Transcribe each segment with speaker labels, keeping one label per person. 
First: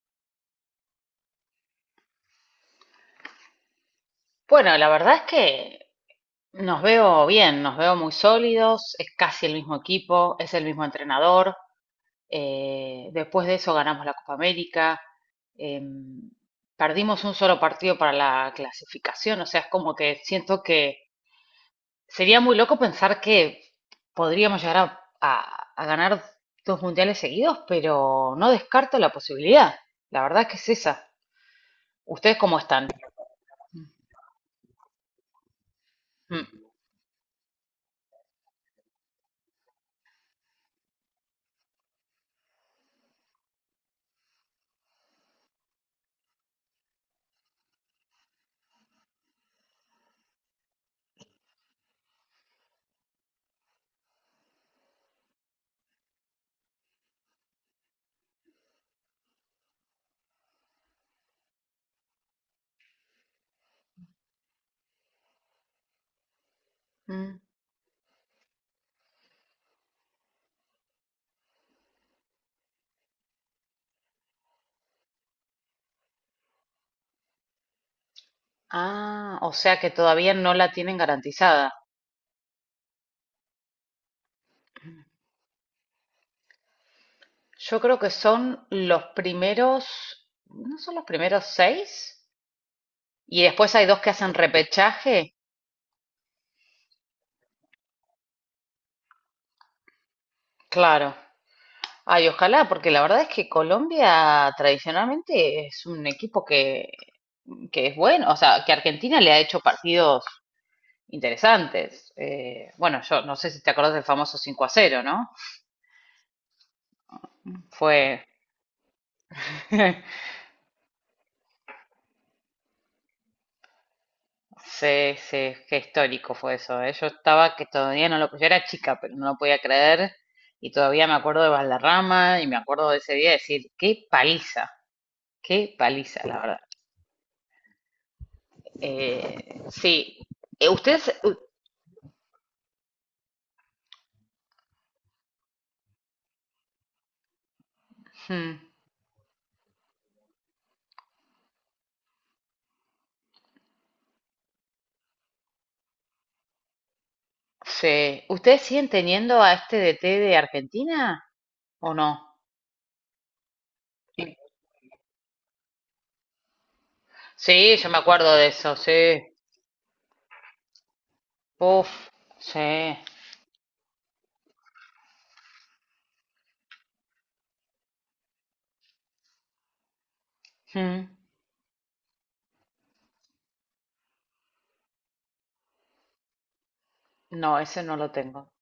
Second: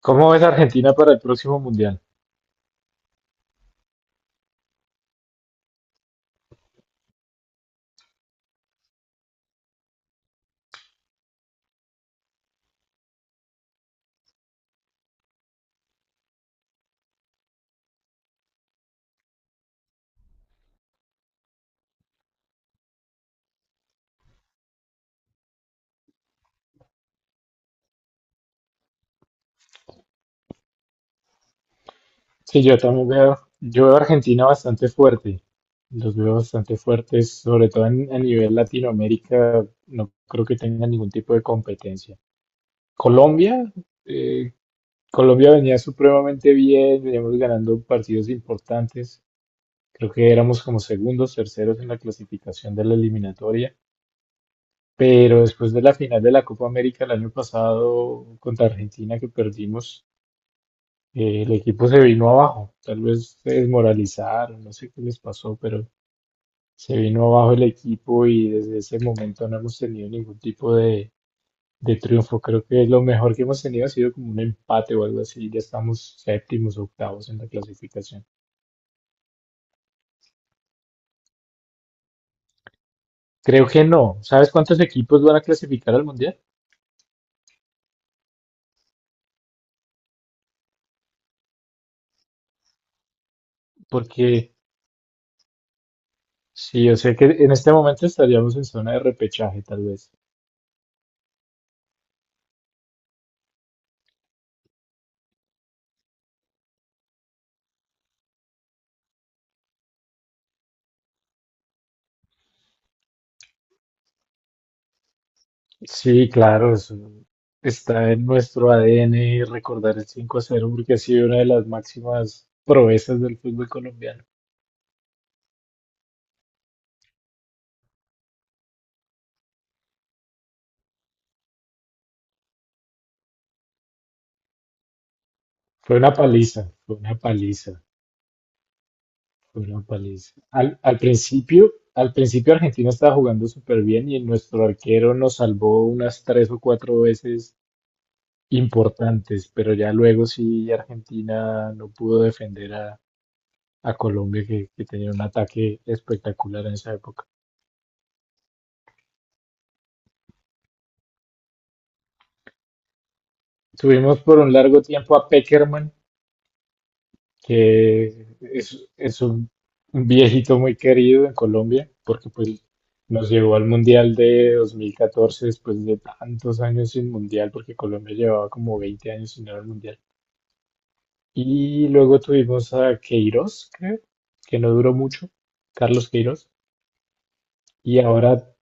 Speaker 1: ¿Cómo ves a Argentina para el próximo mundial?
Speaker 2: Bueno, la verdad es que nos veo bien, nos veo muy sólidos, es casi el mismo equipo, es el mismo entrenador. Después de eso ganamos la Copa América. em, Perdimos un solo partido para la clasificación, o sea, es como que siento que sería muy loco pensar que podríamos llegar a ganar dos mundiales seguidos, pero no descarto la posibilidad. La verdad es que es esa. ¿Ustedes cómo
Speaker 1: Sí, yo
Speaker 2: están?
Speaker 1: también veo, yo veo a Argentina bastante fuerte, los veo bastante fuertes, sobre todo a nivel Latinoamérica, no creo que tengan ningún tipo de competencia. Colombia, eh, Colombia venía supremamente bien, veníamos ganando partidos importantes, creo que éramos como segundos, terceros en la clasificación de la eliminatoria, pero después de la final de la Copa América el año pasado contra Argentina que perdimos, el equipo se vino abajo. Tal vez se desmoralizaron, no sé qué les pasó, pero se vino
Speaker 2: Mm.
Speaker 1: abajo el equipo y desde ese momento no hemos tenido ningún tipo de triunfo. Creo que lo mejor que hemos tenido ha sido como un empate o algo así. Ya estamos séptimos, octavos en la clasificación.
Speaker 2: Ah, o sea que todavía no la tienen garantizada.
Speaker 1: Creo que no. ¿Sabes cuántos equipos van a clasificar al mundial?
Speaker 2: Yo creo que son los primeros, ¿no son los primeros seis? Y después hay dos que hacen
Speaker 1: Porque
Speaker 2: repechaje.
Speaker 1: sí, yo sé que en este momento estaríamos en zona de repechaje, tal vez.
Speaker 2: Claro. Ay, ojalá, porque la verdad es que Colombia tradicionalmente es un equipo que es bueno, o sea, que Argentina le ha hecho partidos interesantes. Bueno, yo no sé si te acordás del famoso 5 a cero, ¿no?
Speaker 1: Sí, claro, está
Speaker 2: Fue
Speaker 1: en nuestro ADN recordar el 5-0 porque ha sido una de las máximas proezas del fútbol colombiano.
Speaker 2: sí, sí, qué histórico fue eso, ¿eh? Yo estaba que todavía no lo, yo era chica, pero no lo podía creer, y todavía me acuerdo de Valderrama y me acuerdo de ese día de decir, qué
Speaker 1: Fue una
Speaker 2: paliza, la verdad.
Speaker 1: paliza, fue una paliza,
Speaker 2: Eh,
Speaker 1: fue una
Speaker 2: sí,
Speaker 1: paliza.
Speaker 2: Eh,
Speaker 1: Al, al
Speaker 2: ustedes, u-
Speaker 1: principio, al principio Argentina estaba jugando súper bien y nuestro arquero nos salvó unas 3 o 4 veces
Speaker 2: hmm,
Speaker 1: importantes, pero ya luego sí Argentina no pudo defender a Colombia que tenía un ataque espectacular en esa época.
Speaker 2: sí, ¿ustedes siguen teniendo a este DT de Argentina o no?
Speaker 1: Tuvimos por un largo tiempo a Peckerman,
Speaker 2: Sí, yo me
Speaker 1: que
Speaker 2: acuerdo de eso,
Speaker 1: es,
Speaker 2: sí.
Speaker 1: es un viejito muy querido en Colombia,
Speaker 2: Uf,
Speaker 1: porque pues
Speaker 2: sí.
Speaker 1: nos llevó al Mundial de 2014 después de tantos años sin Mundial, porque Colombia llevaba como 20 años sin ir al Mundial.
Speaker 2: Hmm.
Speaker 1: Y luego tuvimos a Queiroz, creo, que no duró mucho, Carlos Queiroz.
Speaker 2: No, ese no
Speaker 1: Y
Speaker 2: lo tengo.
Speaker 1: ahora,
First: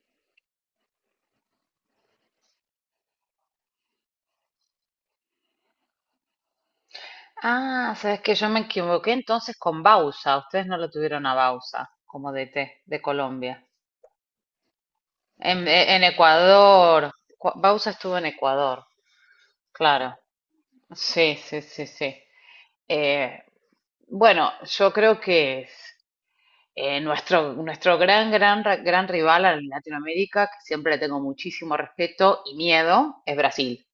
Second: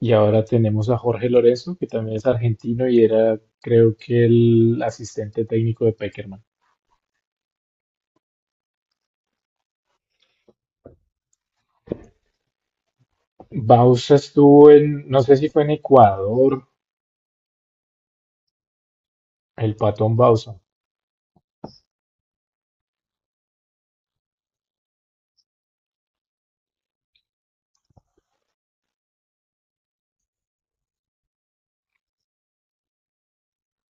Speaker 1: y ahora tenemos a Jorge Lorenzo, que también es argentino y era, creo que, el asistente técnico de Peckerman.
Speaker 2: Ah, sabes que yo me equivoqué entonces con Bausa. Ustedes no lo tuvieron a Bausa como DT de Colombia.
Speaker 1: Bausa estuvo en, no sé si fue en
Speaker 2: En
Speaker 1: Ecuador.
Speaker 2: Ecuador, Bausa estuvo en Ecuador,
Speaker 1: El
Speaker 2: claro.
Speaker 1: Patón Bausa.
Speaker 2: Sí, sí, sí, sí. Eh, bueno, yo creo que nuestro gran rival en Latinoamérica, que siempre le tengo muchísimo respeto y miedo, es Brasil.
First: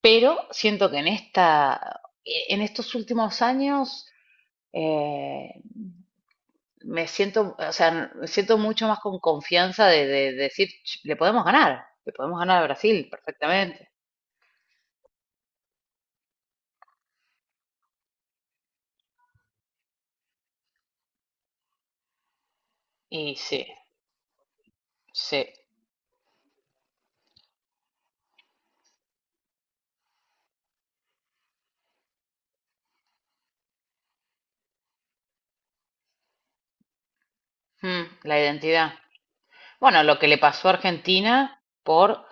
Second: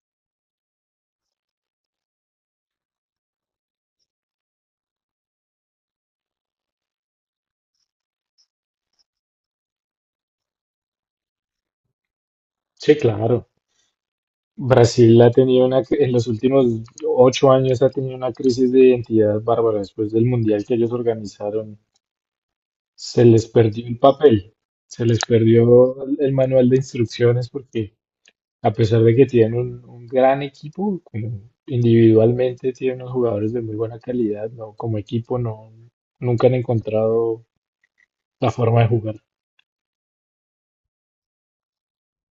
Speaker 2: Pero siento que en en estos últimos años eh, me siento, o sea, me siento mucho más con confianza de decir, "Ch, le podemos ganar a
Speaker 1: Sí,
Speaker 2: Brasil
Speaker 1: claro.
Speaker 2: perfectamente."
Speaker 1: Brasil ha tenido una, en los últimos 8 años ha tenido una crisis de identidad bárbara. Después del mundial que ellos organizaron, se
Speaker 2: Y
Speaker 1: les
Speaker 2: sí,
Speaker 1: perdió el papel, se les
Speaker 2: sí,
Speaker 1: perdió el manual de instrucciones porque a pesar de que tienen un gran equipo, como individualmente tienen unos jugadores de muy buena calidad, no, como equipo no, nunca han encontrado
Speaker 2: mm, la
Speaker 1: la forma de
Speaker 2: identidad.
Speaker 1: jugar.
Speaker 2: Bueno, lo que le pasó a Argentina por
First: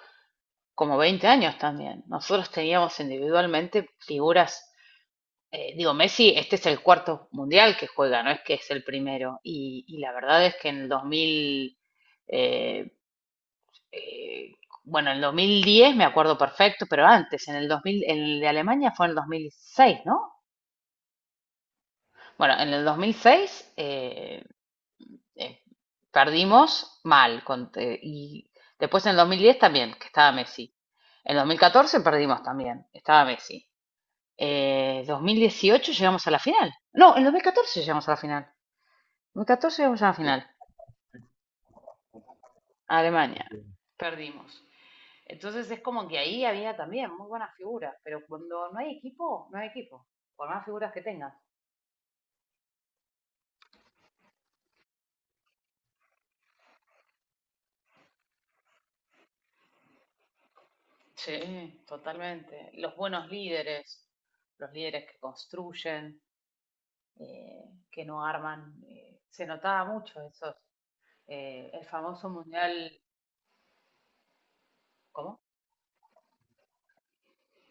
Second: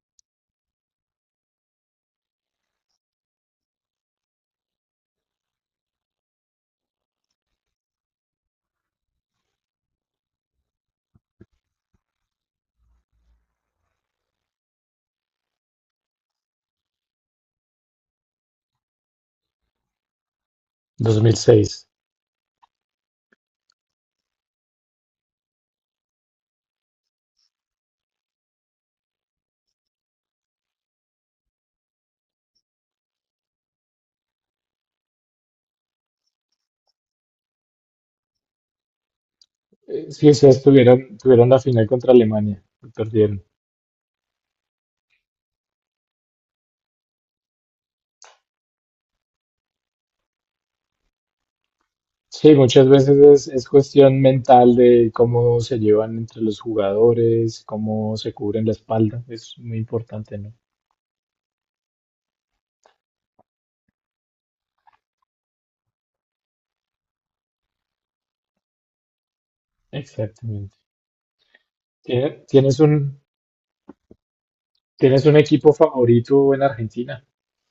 Speaker 2: como 20 años también. Nosotros teníamos individualmente figuras. Digo, Messi, este es el cuarto mundial que juega, no es que es el primero. Y la verdad es que en el 2000... eh, eh, bueno, en el 2010 me acuerdo perfecto, pero antes, en el 2000, en el de Alemania fue en el 2006, ¿no?
Speaker 1: 2006.
Speaker 2: Bueno, en el 2006 eh, eh, perdimos mal, y después en el 2010 también, que estaba Messi. En el 2014 perdimos también, estaba Messi. 2018 llegamos a la final. No, en 2014 llegamos a la final. En 2014 llegamos a la
Speaker 1: Sí, o
Speaker 2: final.
Speaker 1: sea, tuvieron la final contra Alemania, y
Speaker 2: A
Speaker 1: perdieron.
Speaker 2: Alemania. Perdimos. Entonces es como que ahí había también muy buenas figuras, pero cuando no hay equipo, no hay equipo, por más figuras que tengas.
Speaker 1: Sí, muchas veces es cuestión mental de cómo se llevan entre los jugadores, cómo se cubren la espalda. Es muy importante, ¿no?
Speaker 2: Sí, totalmente. Los buenos líderes, los líderes que construyen, eh, que no arman, se notaba mucho esos.
Speaker 1: Exactamente.
Speaker 2: El famoso
Speaker 1: ¿Tienes
Speaker 2: mundial,
Speaker 1: un
Speaker 2: ¿cómo?
Speaker 1: equipo favorito en Argentina?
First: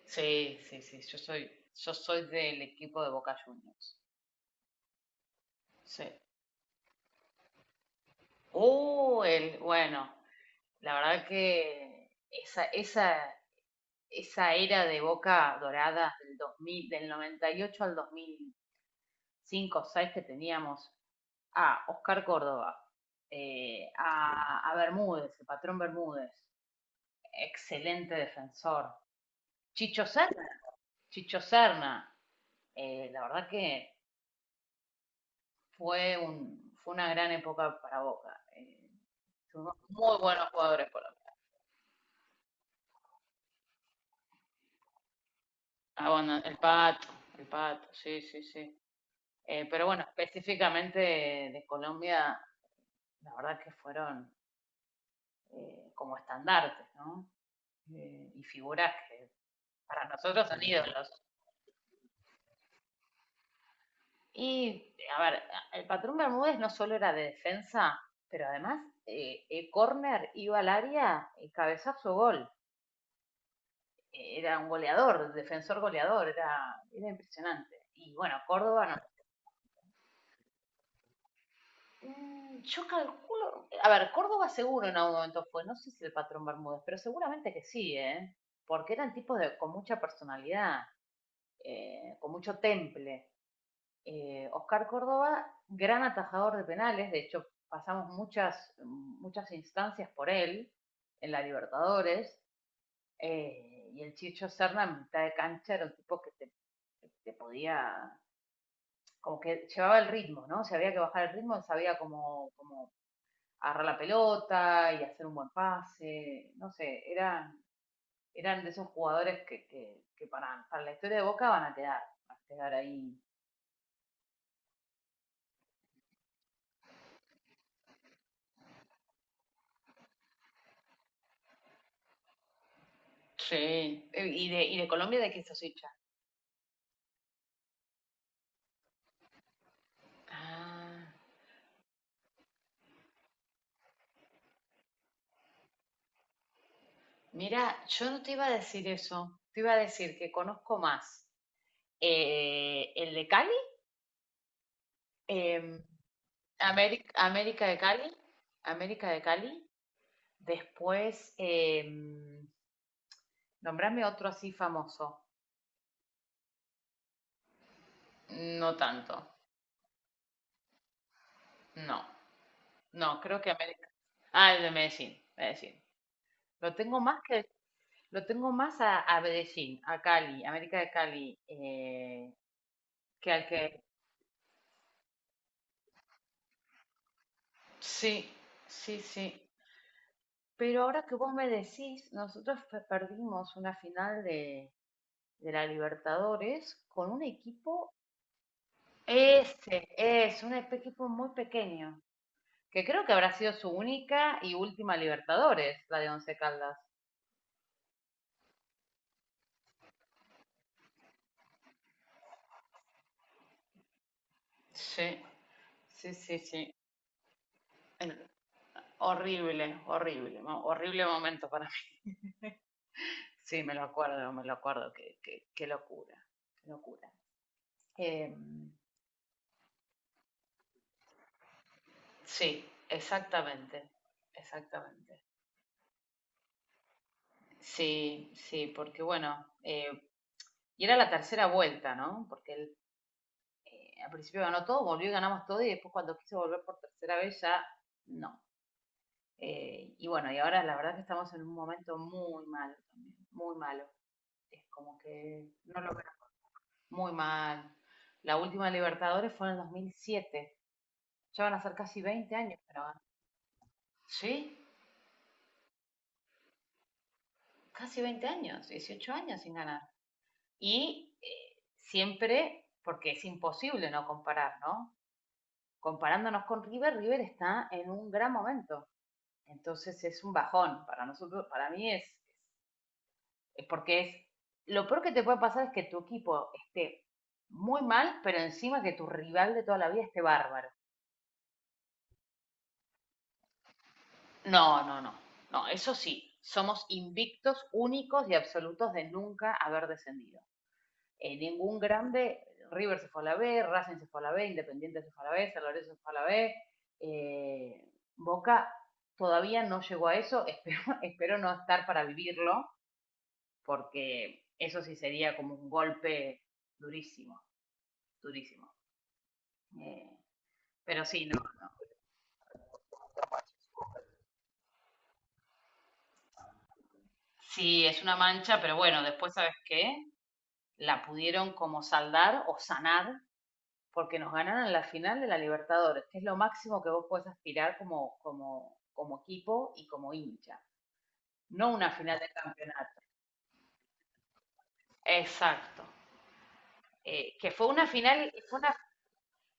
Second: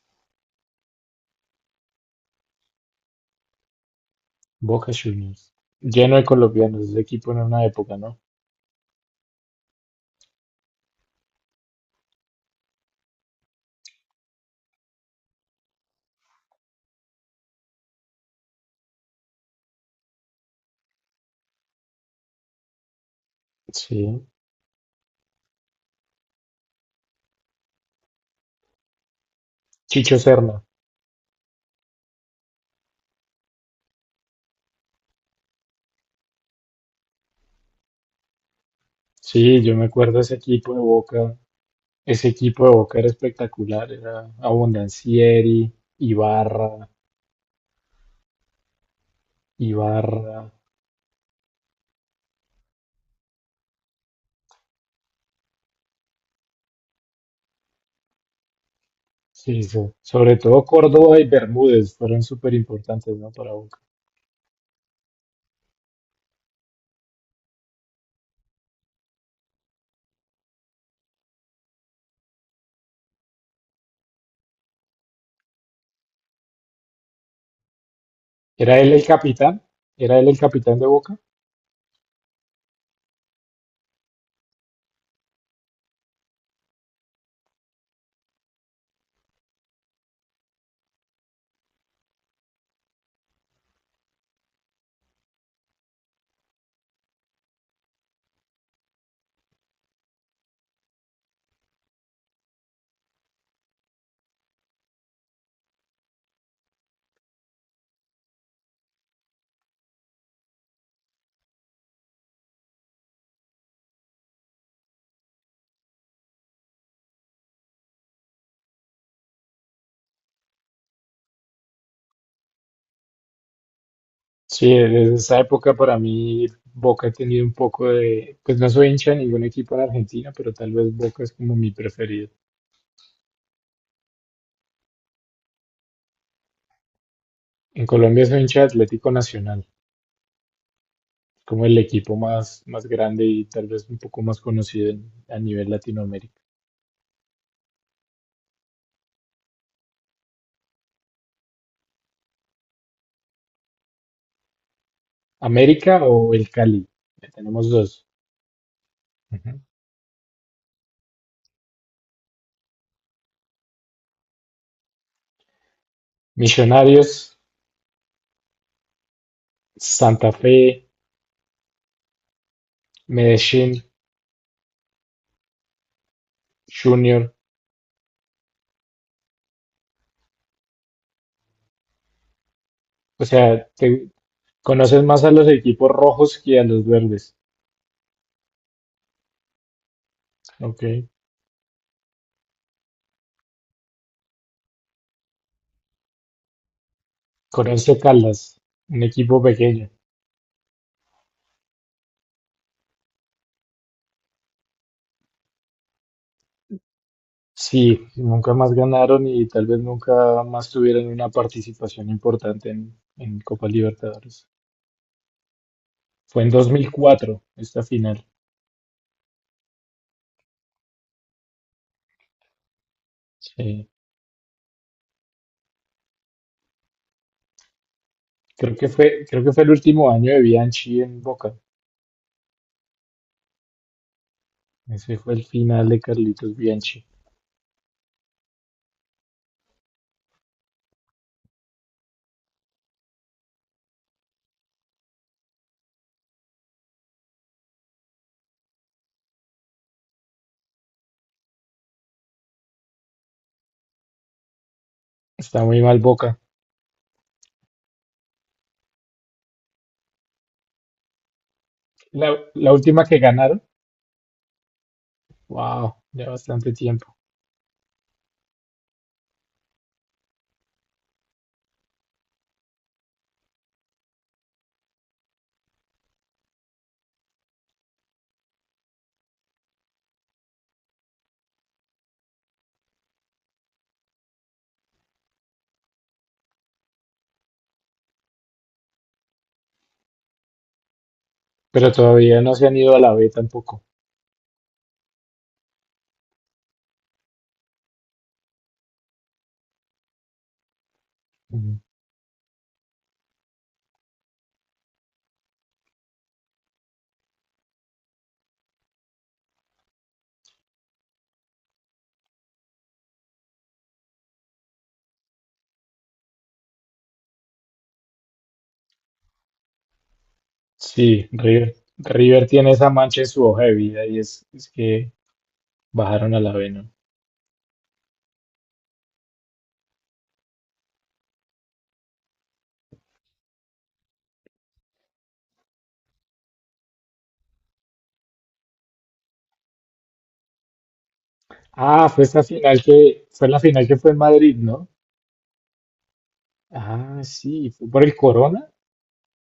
Speaker 2: Sí, sí, sí. Yo soy del equipo de Boca Juniors.
Speaker 1: Boca Juniors.
Speaker 2: Sí.
Speaker 1: Lleno de colombianos, ese equipo en una época, ¿no?
Speaker 2: Bueno, la verdad que esa era de Boca Dorada del 2000, del 98 al 2005 o 6 que teníamos a Oscar Córdoba,
Speaker 1: Sí.
Speaker 2: Bermúdez, el patrón Bermúdez, excelente defensor. Chicho
Speaker 1: Chicho
Speaker 2: Serna,
Speaker 1: Serna.
Speaker 2: Chicho Serna, la verdad que fue una gran época para Boca.
Speaker 1: Sí, yo
Speaker 2: Tuvimos
Speaker 1: me acuerdo
Speaker 2: muy
Speaker 1: de ese
Speaker 2: buenos
Speaker 1: equipo de
Speaker 2: jugadores por acá.
Speaker 1: Boca. Ese equipo de Boca era espectacular. Era Abondancieri,
Speaker 2: Ah, bueno,
Speaker 1: Ibarra,
Speaker 2: El Pato, sí, sí, sí. Pero bueno,
Speaker 1: Ibarra,
Speaker 2: específicamente de Colombia, la verdad que fueron como estandartes, ¿no? Y figuras que
Speaker 1: Sí,
Speaker 2: para
Speaker 1: sobre
Speaker 2: nosotros son
Speaker 1: todo
Speaker 2: ídolos.
Speaker 1: Córdoba y Bermúdez fueron súper importantes, ¿no? Para Boca.
Speaker 2: Y, a ver, el patrón Bermúdez no solo era de defensa, pero además, corner iba al área, y cabezazo, gol. Era un goleador, defensor goleador, era impresionante. Y bueno,
Speaker 1: ¿Era
Speaker 2: Córdoba
Speaker 1: él
Speaker 2: no.
Speaker 1: el capitán? ¿Era él el capitán de Boca?
Speaker 2: Mm, yo calculo, a ver, Córdoba seguro en algún momento fue, no sé si el patrón Bermúdez, pero seguramente que sí, ¿eh? Porque eran tipos de, con mucha personalidad. Con mucho temple. Oscar Córdoba, gran atajador de penales, de hecho pasamos muchas, muchas instancias por él en la Libertadores, y el Chicho Serna en mitad de cancha era un tipo que podía, como que llevaba el ritmo, ¿no? Si había que bajar el ritmo, él sabía cómo agarrar la pelota y hacer un buen pase, no sé, eran de esos jugadores que para la historia de Boca van a quedar ahí.
Speaker 1: Sí, desde esa época para mí Boca ha tenido un poco de, pues no soy hincha de ningún equipo en Argentina, pero tal vez Boca es como mi preferido.
Speaker 2: Sí. ¿Y de Colombia de qué sos hincha?
Speaker 1: En Colombia soy hincha de Atlético Nacional,
Speaker 2: Ah,
Speaker 1: como el equipo más, más grande y tal vez un poco más conocido a nivel Latinoamérica.
Speaker 2: mira, yo no te iba a decir eso. Te iba a decir que conozco más el de Cali, em,
Speaker 1: ¿América o el Cali? Ya
Speaker 2: América
Speaker 1: tenemos
Speaker 2: de
Speaker 1: dos.
Speaker 2: Cali, América de
Speaker 1: Ujú.
Speaker 2: Cali. Después, nombrame otro así famoso.
Speaker 1: Millonarios,
Speaker 2: No tanto.
Speaker 1: Santa Fe,
Speaker 2: No, no, creo que
Speaker 1: Medellín,
Speaker 2: América. Ah, el de Medellín, Medellín. Lo tengo más
Speaker 1: Junior.
Speaker 2: que, lo tengo más a Medellín, a Cali, América de Cali,
Speaker 1: O
Speaker 2: que al
Speaker 1: sea,
Speaker 2: que
Speaker 1: te conoces más a los equipos rojos que a los verdes.
Speaker 2: sí, sí, sí. Pero
Speaker 1: Ok.
Speaker 2: ahora que vos me decís, nosotros perdimos una final de la Libertadores con un equipo,
Speaker 1: Corinthians Caldas, un equipo
Speaker 2: ese
Speaker 1: pequeño.
Speaker 2: es, un equipo muy pequeño, que creo que habrá sido su única y última Libertadores, la de Once Caldas.
Speaker 1: Sí, nunca más ganaron y tal vez nunca más tuvieron una participación importante en Copa Libertadores.
Speaker 2: Sí, sí, sí,
Speaker 1: Fue en dos
Speaker 2: sí.
Speaker 1: mil cuatro esta final.
Speaker 2: El- Horrible, horrible, horrible momento para mí. Sí,
Speaker 1: Sí.
Speaker 2: me lo acuerdo, qué, qué, qué locura, qué locura.
Speaker 1: Creo que fue el último año de Bianchi en Boca.
Speaker 2: Sí, exactamente, exactamente.
Speaker 1: Ese fue el final de Carlitos Bianchi.
Speaker 2: Sí, sí, porque bueno, y era la tercera vuelta, ¿no? Porque él al principio ganó todo, volvió y ganamos todo, y después cuando quiso volver por tercera vez ya no. Y bueno, y ahora la verdad que estamos en un momento muy malo también, muy malo. Es como que
Speaker 1: Está
Speaker 2: no
Speaker 1: muy
Speaker 2: lo
Speaker 1: mal
Speaker 2: veo
Speaker 1: Boca.
Speaker 2: muy mal. La última Libertadores fue en el 2007. Ya van a ser casi 20
Speaker 1: La,
Speaker 2: años,
Speaker 1: la
Speaker 2: pero
Speaker 1: última que ganaron,
Speaker 2: sí,
Speaker 1: wow, ya bastante tiempo.
Speaker 2: casi 20 años, 18 años sin ganar. Y siempre, porque es imposible no comparar, ¿no? Comparándonos con River, River está en un gran momento. Entonces es un bajón para nosotros, para mí es, lo peor que te puede pasar es que tu equipo esté muy mal, pero encima que tu rival de toda la vida esté bárbaro.
Speaker 1: Pero todavía no se han ido a la B tampoco.
Speaker 2: No, no, no, no, eso sí, somos invictos, únicos y absolutos de nunca haber descendido. Ningún
Speaker 1: Mm,
Speaker 2: grande, River se fue a la B, Racing se fue a la B, Independiente se fue a la B, San Lorenzo se fue a la B, eh, Boca todavía no llegó a eso, espero, espero no estar para vivirlo, porque eso sí sería como un golpe durísimo, durísimo. Eh, pero sí,
Speaker 1: Sí,
Speaker 2: no, no.
Speaker 1: River, River tiene esa mancha en su hoja de vida y es que bajaron a la B, ¿no?
Speaker 2: Sí, es una mancha, pero bueno, después, ¿sabes qué? La pudieron como saldar o sanar porque nos ganaron en la final de la Libertadores, que es lo máximo que vos puedes aspirar como, como, como equipo y como hincha, no una
Speaker 1: Ah,
Speaker 2: final
Speaker 1: fue
Speaker 2: de
Speaker 1: esta final
Speaker 2: campeonato.
Speaker 1: que fue la final que fue en Madrid, ¿no?
Speaker 2: Exacto.
Speaker 1: Ah,
Speaker 2: Que fue
Speaker 1: sí,
Speaker 2: una
Speaker 1: fue por el
Speaker 2: final,
Speaker 1: Corona.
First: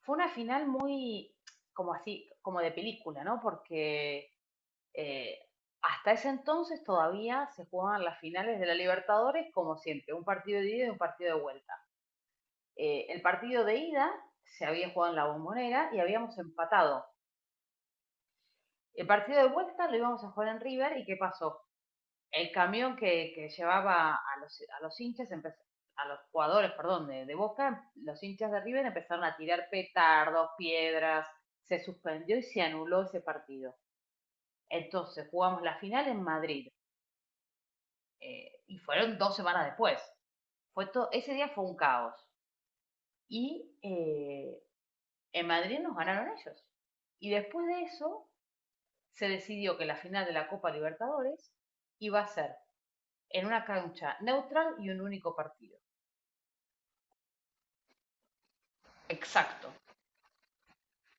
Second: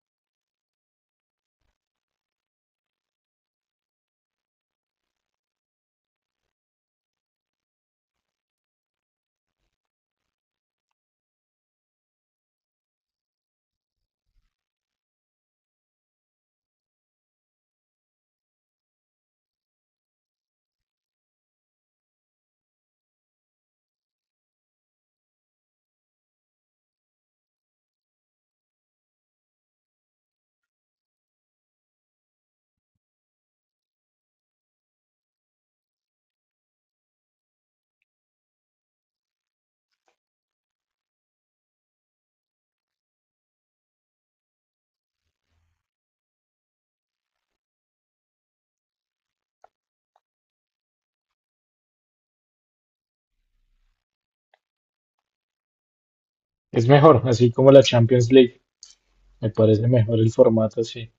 Speaker 2: fue una final muy como así, como de película, ¿no? Porque eh, hasta ese entonces todavía se jugaban las finales de la Libertadores como siempre, un partido de ida y un partido de vuelta. El partido de ida se había jugado en la bombonera y habíamos empatado. El partido de vuelta lo íbamos a jugar en River y ¿qué pasó? El camión que llevaba a los hinchas, a los jugadores, perdón, de Boca, los hinchas de River empezaron a tirar petardos, piedras, se suspendió y se anuló ese partido. Entonces jugamos la final en Madrid, y fueron dos semanas después. Ese día fue un caos. Y en Madrid nos ganaron ellos. Y después de eso se decidió que la final de la Copa Libertadores iba a ser en una cancha neutral y un único partido.
Speaker 1: Es mejor, así como la Champions League. Me
Speaker 2: Exacto,
Speaker 1: parece mejor el formato así.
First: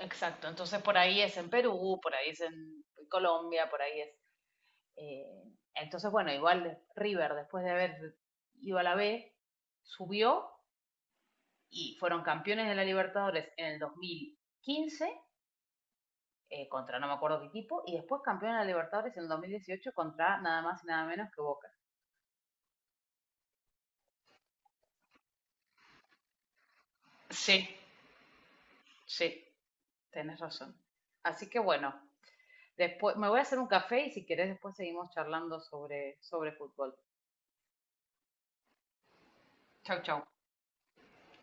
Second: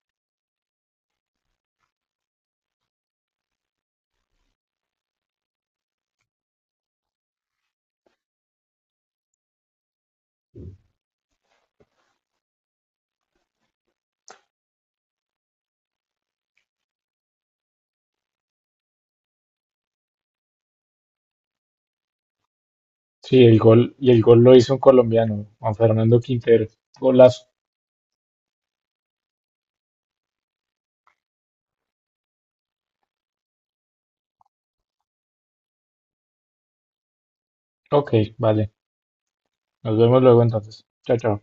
Speaker 2: exacto. Entonces por ahí es en Perú, por ahí es en Colombia, por ahí es... eh, entonces, bueno, igual River, después de haber ido a la B, subió y fueron campeones de la Libertadores en el 2015 contra no me acuerdo qué equipo, y después campeones de la Libertadores en el 2018 contra nada más y nada menos que Boca.
Speaker 1: Sí, el gol y el gol lo hizo un colombiano, Juan Fernando Quintero. Golazo.
Speaker 2: Sí, sí, tenés razón. Así que bueno, después, me voy a hacer un café y si querés después seguimos charlando sobre, sobre fútbol.
Speaker 1: Ok, vale.
Speaker 2: Chau,
Speaker 1: Nos
Speaker 2: chau.
Speaker 1: vemos luego entonces. Chao, chao.